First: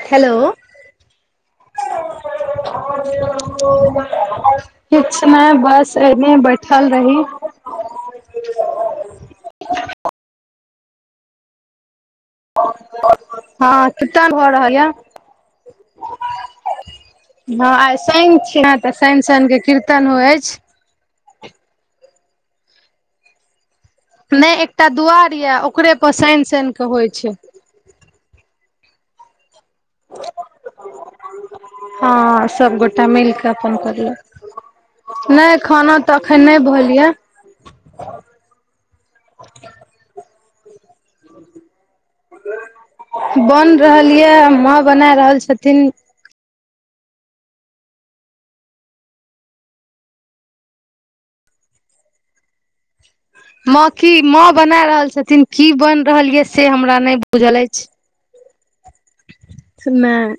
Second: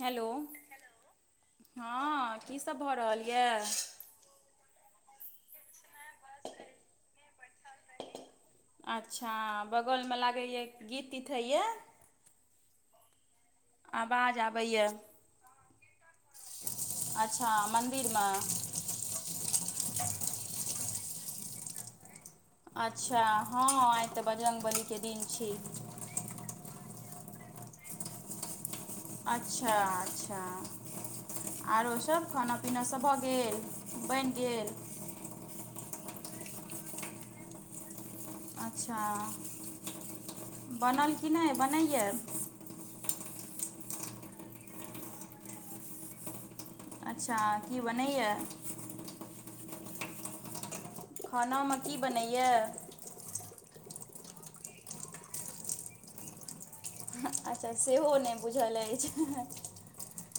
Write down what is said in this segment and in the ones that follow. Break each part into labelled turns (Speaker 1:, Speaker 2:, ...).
Speaker 1: Hello हं की सब भऽ रहल यए
Speaker 2: किछ नहि बस एने बैठल रही।
Speaker 1: अच्छा बगल मे लागैए गीत तीथ होइए।
Speaker 2: हं कीर्तन
Speaker 1: आवाज
Speaker 2: भऽ रहल
Speaker 1: आबैए
Speaker 2: यए
Speaker 1: अच्छा
Speaker 2: हं आई
Speaker 1: मन्दिरमे
Speaker 2: शनि छीय न तऽ शैन शैन कीर्तन होइ अछि।
Speaker 1: अच्छा हं आई।
Speaker 2: नहि एकटा दुआरि ये ओकरे पर शैन शैन केे होइ छैय।
Speaker 1: अच्छा अच्छा। आरो सब
Speaker 2: हँ
Speaker 1: खाना पीना सब
Speaker 2: सबगोटा
Speaker 1: भऽ
Speaker 2: मिल कऽ
Speaker 1: गेल
Speaker 2: अपन
Speaker 1: बनि
Speaker 2: करलक
Speaker 1: गेल?
Speaker 2: नहि खाना तऽ अखन नहि भेल यै
Speaker 1: अच्छा बनल कि नहि बनैयए
Speaker 2: बन रहल याऽ मां बना रहल छथिन।
Speaker 1: अच्छा की बनैया खाना मे की बनैया
Speaker 2: मां की मां बना रहल छथिन की बैन रहल ये से हमरा नहि
Speaker 1: अच्छा सेहो नहि बुझल अछि।
Speaker 2: खेनाई।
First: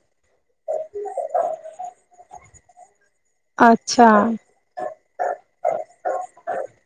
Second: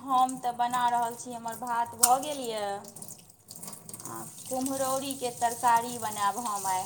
Speaker 1: हम तऽ बना रहल छी हमर भात भऽ गेल याऽ
Speaker 2: अच्छा
Speaker 1: आ कुम्हरौरी के तरकारी बनायब हम आइ।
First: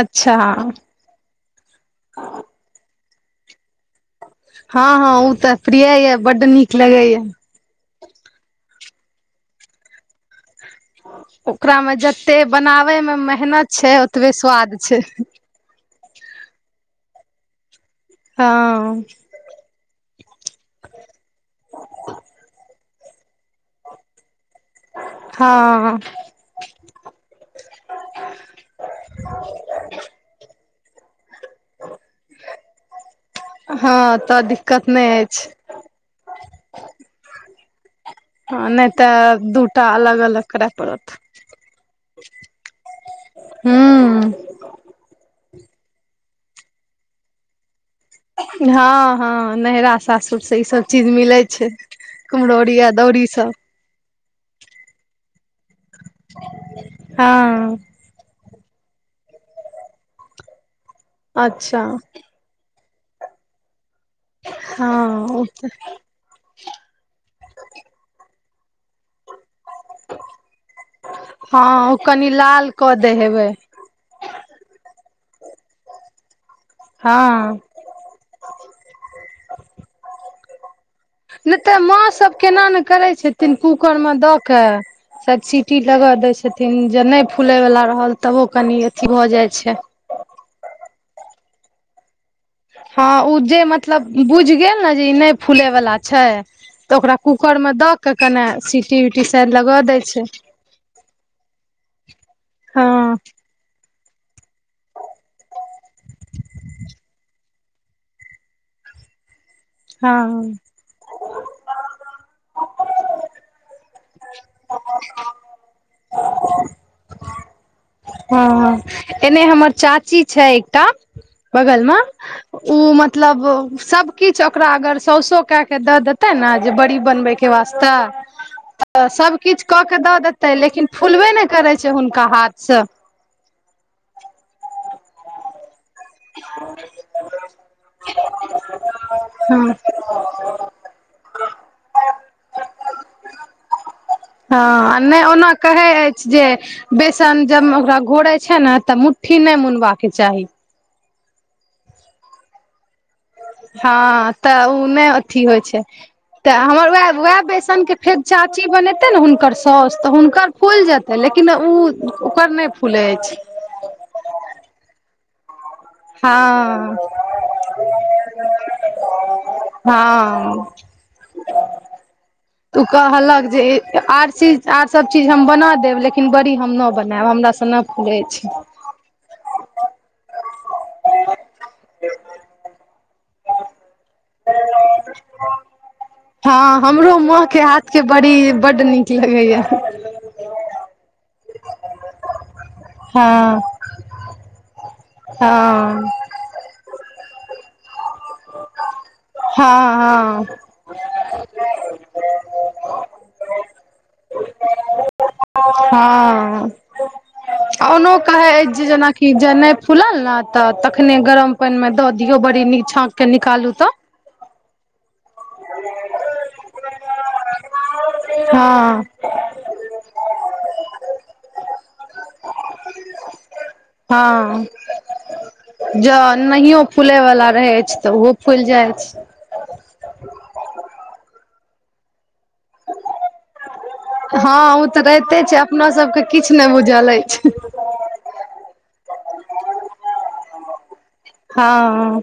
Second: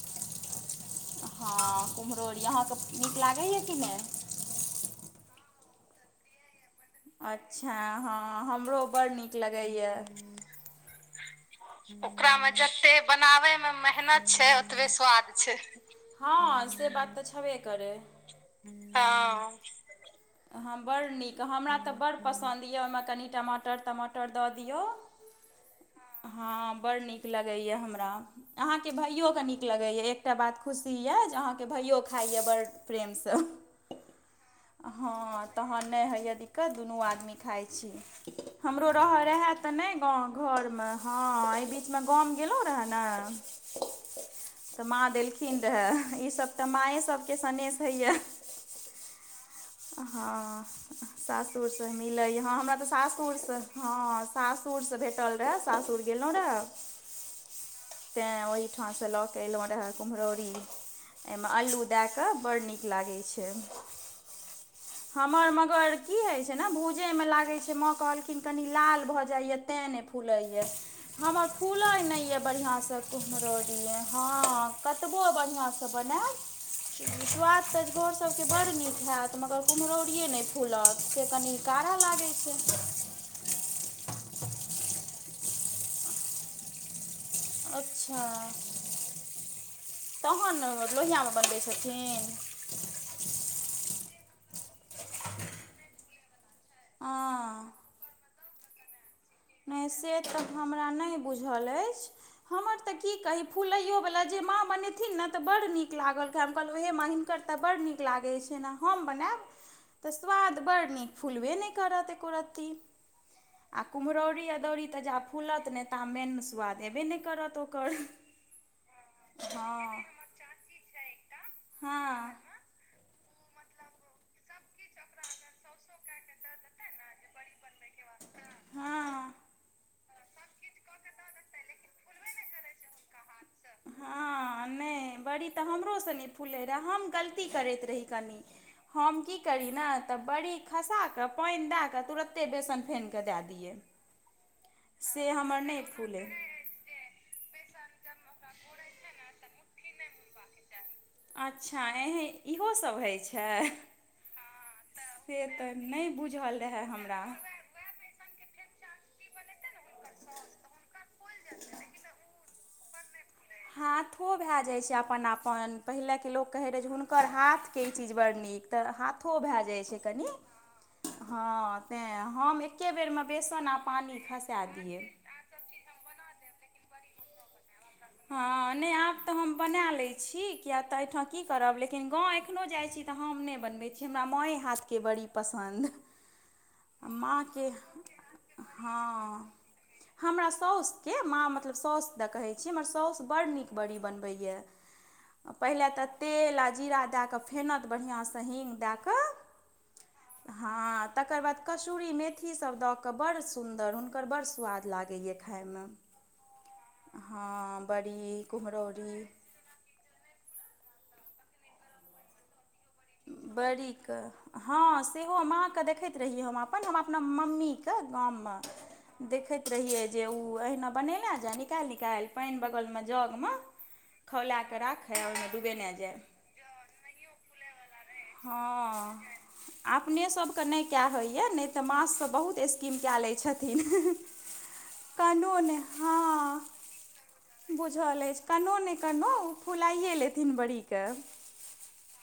Speaker 2: अच्छा।
Speaker 1: हँ कुम्हरौरी। अहाँ क नीक लागैए कि नहि?
Speaker 2: हँ हँ उ तऽ प्रिय यए, बड नीक लगे या।
Speaker 1: अच्छा हँ, हमरो बड़ नीक लगैए।
Speaker 2: ओकरा मे जते
Speaker 1: ओकरामे
Speaker 2: बनाबे
Speaker 1: जते
Speaker 2: मे मेहनत
Speaker 1: बनाबैमे
Speaker 2: छै
Speaker 1: मेहनत
Speaker 2: ओतबे
Speaker 1: छै,
Speaker 2: स्वाद
Speaker 1: ओतबे
Speaker 2: छै
Speaker 1: स्वाद छै। हँ से बात तऽ छेबे करै।
Speaker 2: हँ
Speaker 1: हॅं हँ बड़ नीक। हमरा तऽ बड पसन्द यऽ ओहिमे कनि टमाटर तमाटर दऽ दियौ
Speaker 2: हँ हँ
Speaker 1: हँ बड़ नीक लगैए हमरा। अहाँके भाइयो के नीक लगैये। एकटा बात खुशी यऽ अहाँके भैयो खाइए बड़ प्रेमसँ।
Speaker 2: हँ तऽ दिक्कत नहि अछि
Speaker 1: हँ तहन नय होइए दिक्कत, दुनू आदमी खाइत छी।
Speaker 2: हँ नहि
Speaker 1: हमरो रह रहए तऽ
Speaker 2: दूटा
Speaker 1: नहि
Speaker 2: अलग
Speaker 1: गाँव
Speaker 2: अलग करय
Speaker 1: घर मे,
Speaker 2: पड़त
Speaker 1: हँ एहि बीचमे गाम गेलौं रहए ने
Speaker 2: हूँ
Speaker 1: तऽ माँ देलखिन रहए, ईसभ तऽ माँए सभके सनेेश होइए।
Speaker 2: हँ हँ नहिरा सासुर से ई
Speaker 1: हँ
Speaker 2: सब चीज मिलै छै
Speaker 1: सासुर सँ मिलै ह। हमरा
Speaker 2: कुम्हरौरी
Speaker 1: तऽ
Speaker 2: अदौरी
Speaker 1: सासुर
Speaker 2: सब
Speaker 1: स हँ सासुरसँ भेटल रहए, सासुर गेल रहहू ने।
Speaker 2: हँ
Speaker 1: तैं ओहिठाँस लऽ कऽ एयलहुँ रहँ कुम्हरौरी, एहिमे
Speaker 2: अच्छा
Speaker 1: अल्लू दए कऽ बड़ नीक लागै छै।
Speaker 2: हँ ओ
Speaker 1: हमर
Speaker 2: तऽ
Speaker 1: मगर की होइ छै ने, भूजै मे लागै छै, माॅं कहलखिन कनी लाल भऽ जाइये तें नहि फूलय य। हमर
Speaker 2: हँ ओ
Speaker 1: फूलय
Speaker 2: कनि
Speaker 1: नहि ये
Speaker 2: लाल कऽ
Speaker 1: बढ़िआँसँ
Speaker 2: दै हेबै
Speaker 1: कुम्हरौरी य हँ कतबो बढ़िआँ सँ बनायब,
Speaker 2: हँ
Speaker 1: स्वाद त झोर सबके बड़ नीक होयत मगर कुम्हरौरिए नहि फूलत, से कनि कड़ा लागैत छै।
Speaker 2: तिन कूकर में द के, सब सीटी लगा देय छथिन जे नहि फूलै बला रहल
Speaker 1: अच्छा
Speaker 2: त ओ कनि अथी भऽ जाइ छै।
Speaker 1: तहन न लोहिया मे बनबै छथिन।
Speaker 2: हँ ऊ जे मतलब बुझ गेल ने, जे ई नहि फूले बला छै तऽ ओकरा कु कुकर
Speaker 1: हँ
Speaker 2: मे दऽ के कने सीटी सीटी [unintelligible]
Speaker 1: नहि से तऽ हमरा नहि बुझल अछि। हमर
Speaker 2: हँ
Speaker 1: तऽ की कही फुलैयो बला जे माँ बनेथिन न तऽ बड़ड नीक लागल खाय, हम कहलहुँ हे माँ हिनकर तऽ बड्ड नीक लागैत छै ने, हम बनायब तऽ
Speaker 2: हँ
Speaker 1: स्वाद बड्ड नीक फुलबे नहि करत एकोरती। कुम्हरौरी अदौरी तऽ जा फूलत नहि, ता मेन स्वाद हेबे नहि करत ओकर।
Speaker 2: हँ हँ, एने हमर
Speaker 1: हँ
Speaker 2: चाची छै एकटा बगल म
Speaker 1: हँ
Speaker 2: ऊ मतलब, सब किछ ओकरा अगर सौसो कए के द देते ने, जे बड़ी बनबय के वास्ते तऽ, तऽ
Speaker 1: हँ
Speaker 2: सबकिछ कऽ के के दऽ देते, लेकिन फुलबे नहि करै छै हुनका हाथ से।
Speaker 1: हँ नहि, बड़ी तऽ हमरोसँ नहि फूलैत रहए, हम गलती करैत रही कनि। हम की करी
Speaker 2: हँ
Speaker 1: न, तऽ बड़ी खसा कऽ, पाईन दए कऽ तुरत्ते बेसन फेन कऽ दए दियै।
Speaker 2: हँ आ नै
Speaker 1: से
Speaker 2: ओना
Speaker 1: हमर नहि
Speaker 2: कहै अइछ
Speaker 1: फूलै
Speaker 2: जे बेसन जब ओकरा घोरै छै ने तऽ मुट्ठी नै मुनबाक चाही।
Speaker 1: अच्छा एंहे इहोसब होइ छ।
Speaker 2: हँ तऽ उ नै अथी होइ
Speaker 1: तऽ
Speaker 2: छै
Speaker 1: नहि
Speaker 2: तऽ
Speaker 1: बुझल रहए
Speaker 2: हमर वेएह
Speaker 1: हमरा
Speaker 2: - वेएह बेसी नूतन के फेर चाची बनेतै ने हुनकर साउस त हुनकर फुलि जेतै लेकिन उ ओकर नै फूलै अइछ।
Speaker 1: हाथो भेए जाइ छै अपन - अपन। पहिले के
Speaker 2: हँ
Speaker 1: लोक कहै रहै जे हुनकर हाथ के ई चीज बड़ नीक त हाथो भेए जाइ छै कनी।
Speaker 2: हँ
Speaker 1: हँ तेंए हम
Speaker 2: ओ
Speaker 1: एक्के बेर मे
Speaker 2: कहलक
Speaker 1: बेसन आ पानी खसेए दियै।
Speaker 2: इ हम बना देब लेकिन बड़ी हम नऽ बनाएब हमरा सँ न फुलै छै।
Speaker 1: नै आब तऽ हम बनेए लै छी किया तऽ अइठां की करब लेकिन गाँव एखनो जाइ छी तऽ हम नै बनबै छी हमरा मांए हाथ के बड़ी पसन्द।
Speaker 2: हँ हमरो माँ के
Speaker 1: माँके
Speaker 2: हाथ के बड़ी बड्ड नीक
Speaker 1: हँ
Speaker 2: लगैये।
Speaker 1: हमरा सौस के माँ मतलब सौस दऽ कहै छी हमर सौस बड़
Speaker 2: हँ
Speaker 1: नीक बड़ी बनबैये पहिले त
Speaker 2: हँ
Speaker 1: तेल आ जीरा देए कऽ फेनत बढ़ियां सँ हींग देए कऽ
Speaker 2: हँ हँ
Speaker 1: हाँ। तकर बाद कसूरी मेथी सब दऽ कऽ बड़ सुन्दर हुनकर बड़ सुवाद लागैये।
Speaker 2: हँअ आ
Speaker 1: हँ
Speaker 2: ओनो
Speaker 1: बड़ी
Speaker 2: कहै अइछ जे जेना
Speaker 1: कुम्हरौरी
Speaker 2: कि जे नै फूलल ने तऽ तखने गरम पानि मे द दियौ बड़ी नीक छाक
Speaker 1: बड़ी के हँ सेहो हम मां के देखैत रहियै हम अपन हम अपना मम्मी के। तऽ गाम मे
Speaker 2: हँ
Speaker 1: देखैत रहियै जे उ अहिना बनेने जाय निकालि- निकालि पाइन बगल मे जग मे खौला
Speaker 2: हँ
Speaker 1: कऽ राखय आ ओइमे डूबेने जाय।
Speaker 2: जँ नहियो फुलै बला
Speaker 1: रहै छै हँ। आ अपने सबके नै केए होइये नै तऽ मां सँ त बहुत स कीन केए लै छथिन
Speaker 2: हँ ओ तऽ रहिते
Speaker 1: कनो
Speaker 2: छै
Speaker 1: नै।
Speaker 2: अपना सबके किछु नहि बुझल अछि
Speaker 1: हॅं। बुझल अइछ कनो नै कनो ओ फुलाइये लेथिन बड़ी के।
Speaker 2: हँ।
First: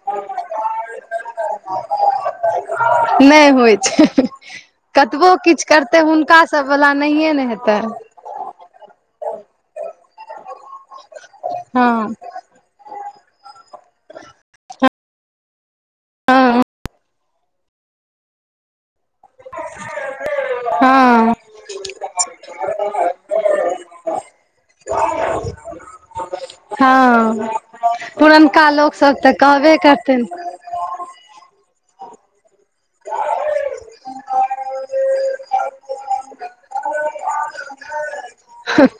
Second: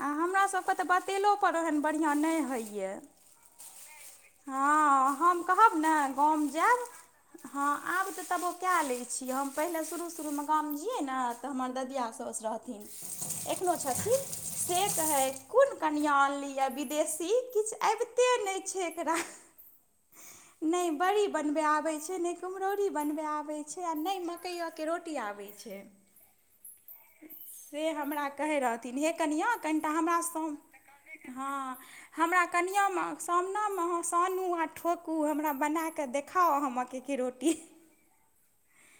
Speaker 1: आ हमरा सबके तऽ बतेलो पर ओहेन बढ़ियां नै होइये।
Speaker 2: नहि होइ छै
Speaker 1: हॅंअ
Speaker 2: कतबो
Speaker 1: हम
Speaker 2: किछु
Speaker 1: कहब ने
Speaker 2: करतै
Speaker 1: गाम
Speaker 2: हुनका सब
Speaker 1: जैब
Speaker 2: वला नहिए ने
Speaker 1: हँ
Speaker 2: हेतै
Speaker 1: आब ते तबो केए लै छियै हम पहिले शुरू- शुरू मे गाम जैइयै ने तऽ हमर ददिया
Speaker 2: हँ
Speaker 1: साउस रहथिन एखनो छथिन। से कहथि कोन कनिया
Speaker 2: हँ
Speaker 1: अनलियै विदेशी किछ अबिते नै छै। एकरा नै बड़ी
Speaker 2: हँ
Speaker 1: बनबै आबै छै नै कुम्हरौरी बनबै आबै छै। छै आ नै मकइयो के रोटी आबै छै।
Speaker 2: हँ
Speaker 1: से हमरा कहै
Speaker 2: पुरनका लोक
Speaker 1: रहथिन हे
Speaker 2: सब तऽ
Speaker 1: कनिया
Speaker 2: कहबे
Speaker 1: कनिटा हमरा
Speaker 2: करतनि।
Speaker 1: सम हँ। हमरा कनियां मां सामना मे अहां सानू आ ठोकू हमरा बना कऽ देखाउ अहां मकई के रोटी।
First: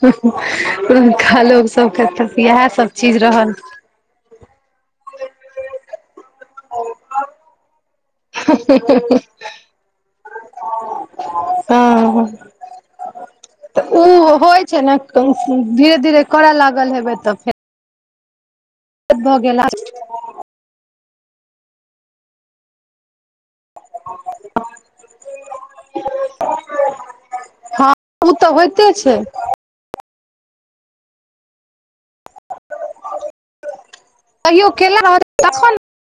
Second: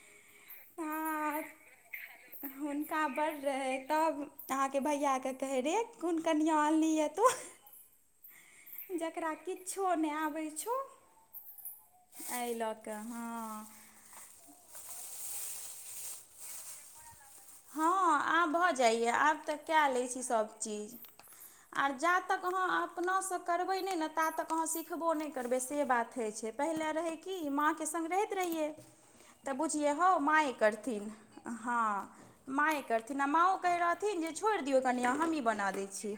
Speaker 2: पहुलका
Speaker 1: हँ
Speaker 2: लोक सबके तऽ इहेए सब
Speaker 1: हुनका
Speaker 2: चीज
Speaker 1: बड्ड
Speaker 2: रहल।
Speaker 1: रहै तब अहाँके भैया के कहै रे कोन कनियाँ अनलिही ए तों। जकरा किछो नै आबै छौ
Speaker 2: हँ
Speaker 1: अइ ल कहाँआं।
Speaker 2: तऽ उ होइ छै न धीरे - धीरे करऽ लागल हेबै तऽ फेर
Speaker 1: हँ आब भऽ जाइए
Speaker 2: भऽ
Speaker 1: आब तऽ
Speaker 2: गेल
Speaker 1: कैए लै छी सब चीज। आर जा तक अहाँ अपनासँ करबै नहि नऽ ता तक अहाँ सिखबो नहि करबै से बात होय छै पहिले रहै कि मां के
Speaker 2: हँ
Speaker 1: संगे
Speaker 2: उ
Speaker 1: रहैत रहि
Speaker 2: तऽ होइते छै।
Speaker 1: तऽ बुझिये हौ मांए करथिन हँ माएं करथि न माँओ कहै रहथिन जे छोड़ि
Speaker 2: कहियो
Speaker 1: दियौ
Speaker 2: केला
Speaker 1: कनियाँ
Speaker 2: रह
Speaker 1: हमहीँ बना दै
Speaker 2: तखन
Speaker 1: छी।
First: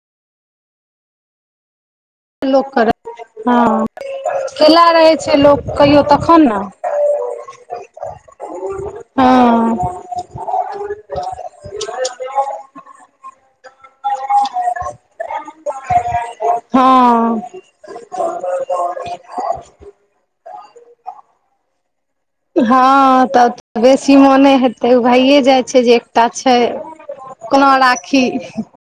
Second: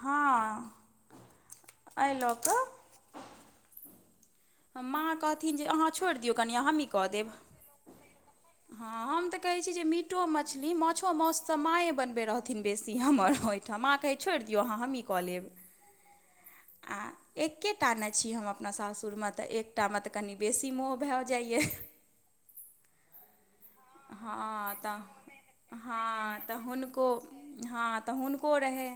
Speaker 1: हँ। एहि लऽ
Speaker 2: लोक
Speaker 1: कऽ
Speaker 2: करत हँ। केला
Speaker 1: माँ
Speaker 2: रहै छै
Speaker 1: कहथिन
Speaker 2: लोक
Speaker 1: जे अहाँ
Speaker 2: कहियो
Speaker 1: छोड़ि दियौ
Speaker 2: तखन ने
Speaker 1: कनियाँ हमहीँ कऽ देब। हँ हम तऽ कहैत छी जे
Speaker 2: हँ
Speaker 1: मीटो मछली माछो माउस सँ माँए बनबैत रहथिन बेसी हमर ओहिठाम माँ कहय छोड़ि दियौ अहाँ हमहीँ कऽ लेब। आ
Speaker 2: हँ
Speaker 1: एकेटा ने छी हम अपना सासुर म तऽ एकटामे तऽ कनि बेसी मोह भऽ जाइया।
Speaker 2: हँ तऽ बेसी मोने
Speaker 1: हँ
Speaker 2: हेतै ओ
Speaker 1: तऽ
Speaker 2: भइए जाइ छै जे एकटा
Speaker 1: हँ
Speaker 2: छै।
Speaker 1: तऽ हुनको
Speaker 2: कोना
Speaker 1: हँ तऽ
Speaker 2: राखी
Speaker 1: हुनको रहै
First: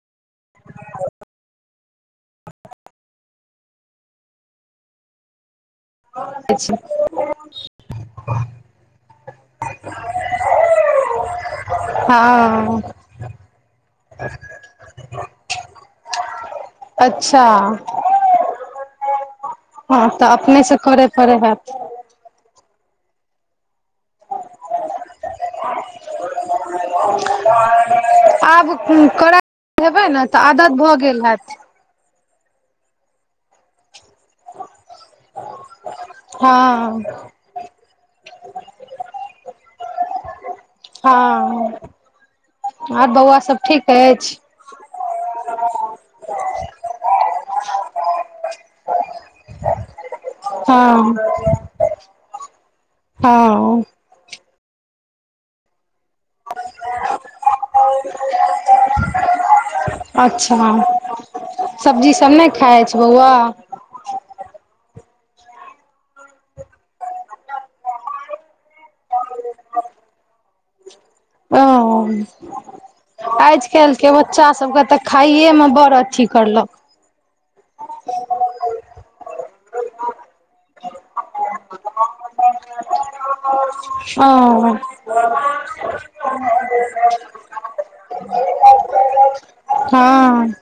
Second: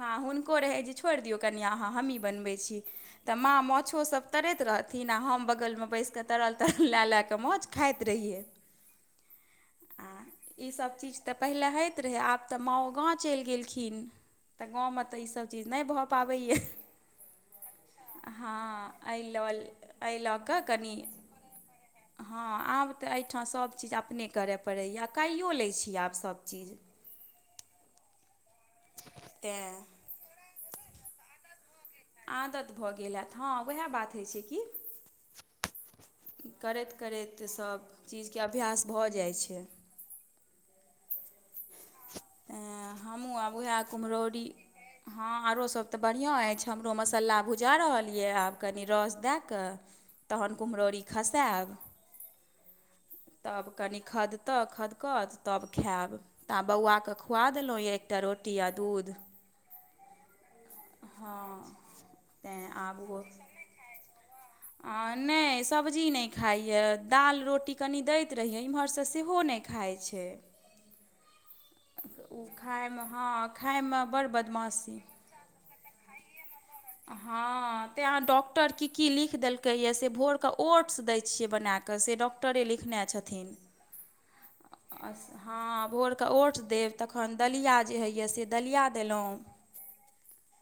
Speaker 1: हँ हुनको रहै जे छोड़ि दियौ कनिया अहाँ हमहीँ बनबैत छी तऽ माँ माछोसभ तरैत रहथिन आ हम बगलम बइस क तरल
Speaker 2: छै
Speaker 1: तरल लए लए क माछ खाइत रहिये आ ईसभ चीज तऽ पहिले हैइत रहै आब तऽ
Speaker 2: हँ
Speaker 1: माँओ गाँव चलि गेलखिन। तऽ गाँवमे तऽ ईसभ चीज नहि भऽ पाबैया।
Speaker 2: अच्छा।
Speaker 1: हँ एहि ल
Speaker 2: हँ
Speaker 1: एहि
Speaker 2: तऽ
Speaker 1: लऽ कऽ
Speaker 2: अपनेसँ
Speaker 1: कनि
Speaker 2: करय पड़ै हैत
Speaker 1: हँ आब तऽ एहिठाम सभचीज अपने करय पड़ैए कालइहियो लै छी आब सभचीज।
Speaker 2: आब करा
Speaker 1: तेँ
Speaker 2: हेबै ने तऽ आदत भऽ गेल हैत।
Speaker 1: आदत भऽ गेल हैत हँ उएह बात होइत छै कि करैत
Speaker 2: हँ
Speaker 1: करैत सभचीजके अभ्यास भऽ जाइ छै।
Speaker 2: हँ
Speaker 1: ह
Speaker 2: आर
Speaker 1: हमूँ
Speaker 2: बौआ
Speaker 1: आब
Speaker 2: सब
Speaker 1: उएह
Speaker 2: ठीक अछि
Speaker 1: कुमहरौरी हँ आरो सब तऽ बढ़िऑँ अछि हमरो मसाला भुजा रहल यऽ आब कनी रस दए कए तहन कुम्हरौरीे
Speaker 2: हँ
Speaker 1: तब
Speaker 2: हँ
Speaker 1: कनि खदतऽ खदकत तब खायब। तऽ आ बौआके खुआ देलहु य एकटा रोटी आ दूध। हँ
Speaker 2: अच्छा सब्जी सब नहि
Speaker 1: तेँ
Speaker 2: खाइ अछि
Speaker 1: आब ओ
Speaker 2: बौआ।
Speaker 1: आ नेह सब्जी नहि खाइए दाल रोटी कनि दैत रहैय इम्हरसँ सेहो नहि खाइ छै।
Speaker 2: ओ
Speaker 1: ओ खाइमे हँ
Speaker 2: आज कल
Speaker 1: खाइमे
Speaker 2: के
Speaker 1: बड़
Speaker 2: बच्चा सब के तऽ
Speaker 1: बदमाशी
Speaker 2: खाइे मे बड़ अथी करलक।
Speaker 1: हँ तेंहाँ डॉक्टर की की लिख देलकै यए से भोर ओट्स दै छियै बनाकऽ से डॉक्टरे लिखने छथिन।
Speaker 2: ओ
Speaker 1: ह भोर क ओट्स देब तखन दलिया जे होइय से दलिया देलहुँ।
Speaker 2: हँ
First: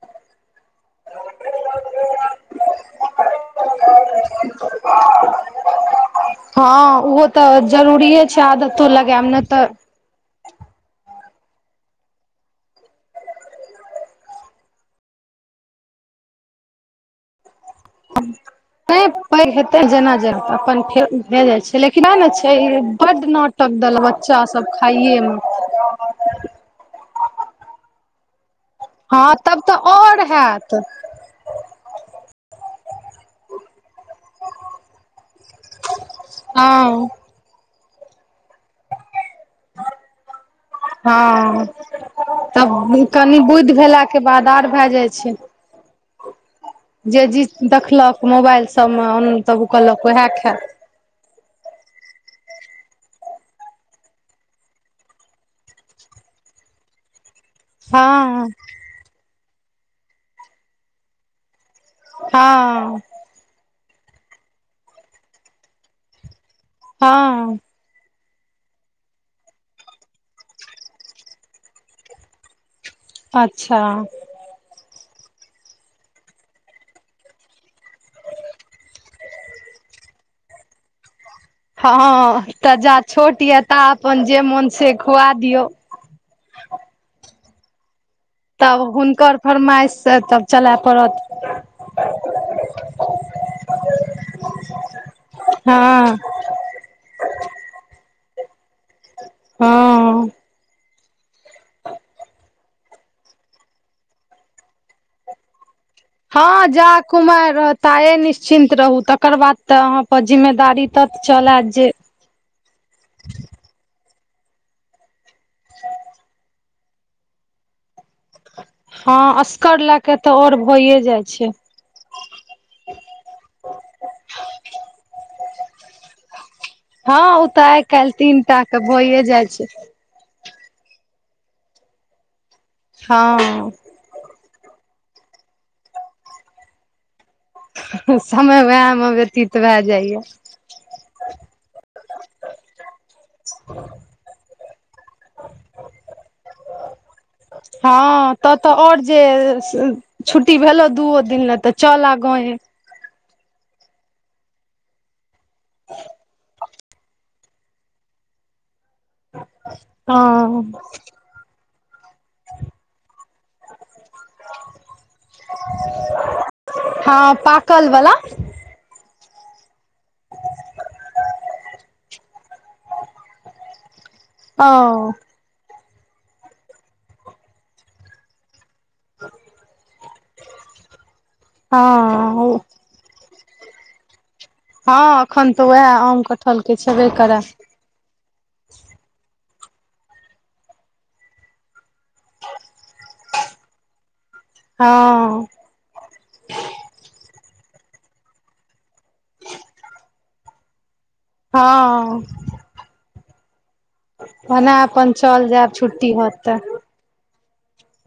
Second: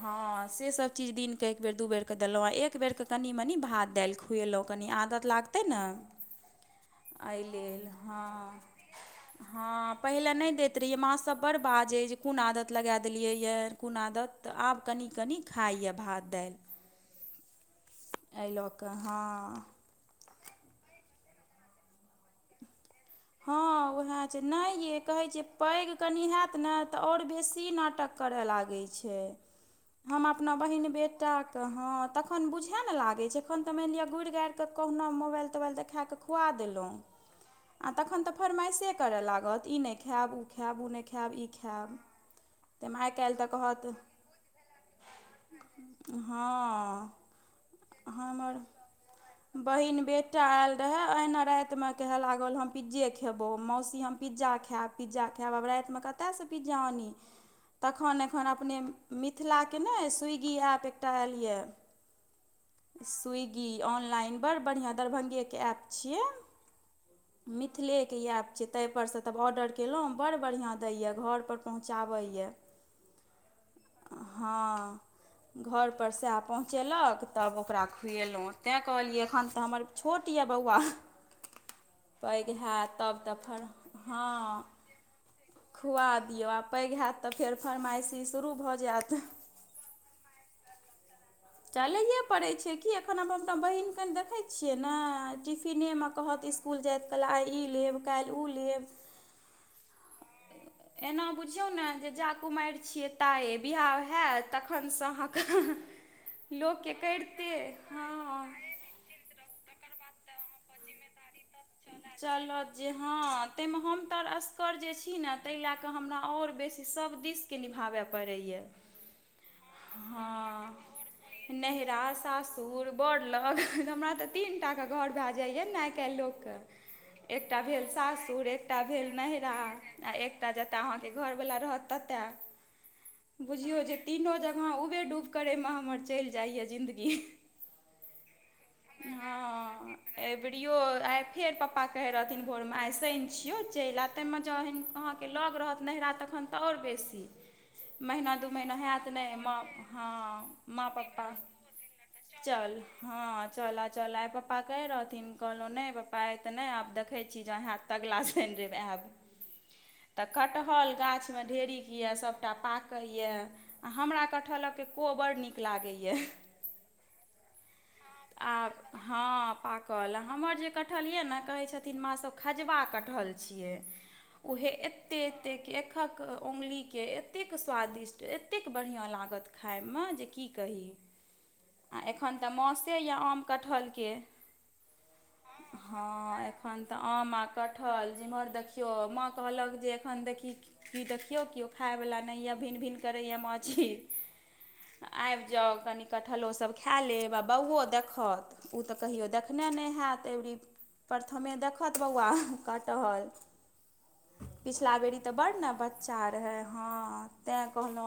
Speaker 1: हँ से सभ चीज दिनके एक बेर दू बेरके देलहुँ आ एक बेरके कनि मनि भात दालि खुएलहुँ कनि आदत लागतै ने।
Speaker 2: हँ उहो
Speaker 1: एहि
Speaker 2: तऽ
Speaker 1: लेल
Speaker 2: जरूरिे छै आदतो लगायब ने तऽ
Speaker 1: आ पहिले नहि दैत रहियए मां सब बड बाजे जे कोन आदत लगा देलियैया कोन आदत। आब कनी कनी खाई ए भात दाइल। एइ ल
Speaker 2: नहि पैघ हेतै जेना जे अपन फे भे जाइ छै। लेकिन आ ने छै ई
Speaker 1: हँ उएह छै। नहि यै
Speaker 2: खाइये
Speaker 1: कहै
Speaker 2: मे
Speaker 1: छै पैघ कनि हैत ने तऽ आओर बेसी नाटक करे लागैय छै।
Speaker 2: हँ तब तऽ और
Speaker 1: हम अपना
Speaker 2: हैत
Speaker 1: बहिन बेटी क [unintelligible] के हं, तखन त बुझाय ने लागै छै, एखन तऽ मानि लिअ गुड़ि गाड़ तऽ कहुना मोबाइल तोबाइल देखा कऽ खुआ देलहुँ।
Speaker 2: हँ
Speaker 1: आ तखन तऽ फरमाइशे करय लागत। ई नहि खायब ओ खायब ओ नहि खायब ई
Speaker 2: हँ,
Speaker 1: खायब ताहिमे
Speaker 2: तब
Speaker 1: आइ काल्हि
Speaker 2: कनि
Speaker 1: तऽ
Speaker 2: बुधि
Speaker 1: कहत
Speaker 2: भेलाके बाद आर भए जाइ छै।
Speaker 1: हँ
Speaker 2: जे जीज देखलक
Speaker 1: हमर
Speaker 2: मोबाइल सभमे ओन तब ओ कहलक उएह खायब।
Speaker 1: [unintelligible] ना राति मे कहे लागल हम पिज्जे खेबौ। मौसी हम पिज्जा खायब, पिज्जा खायब आब राति मे कत तसँ पिज्जा आनी? तखन एखन
Speaker 2: हँ
Speaker 1: अपने मिथिलाके नै स्विगी ऐप्प एकटा आयल यए।
Speaker 2: हँ
Speaker 1: स्विगी ऑनलाइन बड़ बढ़िआँ दरभंगेके ऐप छियै।
Speaker 2: हँ
Speaker 1: मिथिलेके ई ऐप छै। ताहि परसँ तब ऑर्डर केलहुँं। बड़ बढ़िआँ दै ये। घर पर पहुँचाबैये।
Speaker 2: अच्छा
Speaker 1: हँ घर पर सएह पहुँचेलक। तब ओकरा खुएलहुँ। तैँ कहलियै एखन तऽ हमर छोट यए बौआ। पैघ
Speaker 2: हँ-हं-हं, त
Speaker 1: हैत
Speaker 2: जा
Speaker 1: तब तऽ
Speaker 2: छोट ये
Speaker 1: फेर
Speaker 2: ता अपन जे मोन
Speaker 1: हँ
Speaker 2: से खुआ दियौ।
Speaker 1: खुआ दियौ आ पैघ हैत तऽ फेर फरमाइसिस
Speaker 2: तब हुनकर फरमाइश से तब चलय पड़त।
Speaker 1: चलैए पड़ै छै कि। एखन हम अपना बहिन कन देखै छियै ने, टिफिनिये
Speaker 2: हँ
Speaker 1: मे कहत इस स्कुल जायइत काल, आइ ई लेब काल्हि उ लेब।
Speaker 2: हँ।
Speaker 1: एना बुझियौ ने जे जा कुमारि छियै ताये। वियाह हैत तखनसँ अहाँकेँ हं-हं
Speaker 2: हँ जा कुमारि रहत ताये
Speaker 1: हँ
Speaker 2: निश्चिन्त रहू। त कर बाद तऽ अहाँ पर ज़िम्मेदारी तत चल अयत जे
Speaker 1: चलत जे हँ, ताहिमे हम तऽ असगर जे छी ने ताहि लए कऽ हमरा और बेसी, सभ दिस के निभाबै पड़ैए।
Speaker 2: हँ, अस
Speaker 1: हँ नहिरा, सासुर, बड़लग [unintelligible] हमरा तऽ तीन टाके घर भए जाइए ने आइ काल्हि लोकके।
Speaker 2: हँ ओ
Speaker 1: एकटा
Speaker 2: तऽ आइ
Speaker 1: भेल
Speaker 2: काल्हि तीन
Speaker 1: सासुर,
Speaker 2: टा के
Speaker 1: एकटा भेल
Speaker 2: भइए जाइ
Speaker 1: नैहरा
Speaker 2: छै
Speaker 1: आ एकटा जतय अहाँके घर वला रहत ततए।
Speaker 2: हँ
Speaker 1: बुझियौ जे तीनो ज [unintelligible] करयमे हमर चलि जाइए जिन्दगी।
Speaker 2: समय उएहमे व्यतीत भए जाइए।
Speaker 1: प्रियो, आई फेर पप्पा कहै रहथिन भोर मे आई शनि छियौ चलि आ, ताहि मे जहैन अहाँ लग रहत नहिरा तखन तऽ और बेसी। महीना
Speaker 2: हँ
Speaker 1: दू
Speaker 2: तऽ तऽ
Speaker 1: महीना
Speaker 2: आओर
Speaker 1: हैत
Speaker 2: जे
Speaker 1: नहि माँ हँ
Speaker 2: छुट्टी भेलो
Speaker 1: माँ
Speaker 2: दुओ
Speaker 1: पप्पा
Speaker 2: दिन ले तऽ चल आ गांवे।
Speaker 1: चल हँ चल आ, चल आ आई पप्पा कहै रहथिन। कहलो नहि पप्पा आइ त नहि आब देख देखै छी जऽ हेएत त अगला शैन रैब आएब। त
Speaker 2: हँ
Speaker 1: कटहल गाछ मे ढे़रिक येए सबटा पाकैये। आ हमरा कटहलऽ के को बड़ नीक लागैये।
Speaker 2: हँ पाकल वला
Speaker 1: आब हँ पाकऽ कल हमर जे कटहल येए ने कहै छथिन मां सब खजबा कटहल छियै। उहे
Speaker 2: ओ
Speaker 1: एते - एते क एकहक उंगली के एतेक स्वादिष्ट एतेक बढ़ियां लागत खाइ मे जे की कही आ एखन त
Speaker 2: हँ
Speaker 1: मौसम कते ये आम कटहल के।
Speaker 2: हँ अखन तऽ उएह आम कटहल के छेबे करे।
Speaker 1: उठल जेम्हर देखियौ, माँ कहलक जे एखन देखही ई देखियौ कियो खाय बला नै ये भिन- भिन करैये माछी।
Speaker 2: हँ
Speaker 1: आइब जाउ कनि कटहलो सब खेए लेब आ, बौवो देखत उ त कहियो देखने नै हेएत एबरी। प्रथमे देखत
Speaker 2: हँ
Speaker 1: बौवा कटहल।
Speaker 2: ओना
Speaker 1: पिछला
Speaker 2: अपन
Speaker 1: बेरी तऽ
Speaker 2: चल
Speaker 1: बड़
Speaker 2: जायब
Speaker 1: ने
Speaker 2: छुट्टी
Speaker 1: बच्चा
Speaker 2: होत
Speaker 1: रहे
Speaker 2: तऽ
Speaker 1: हँ, तें कहलहु आ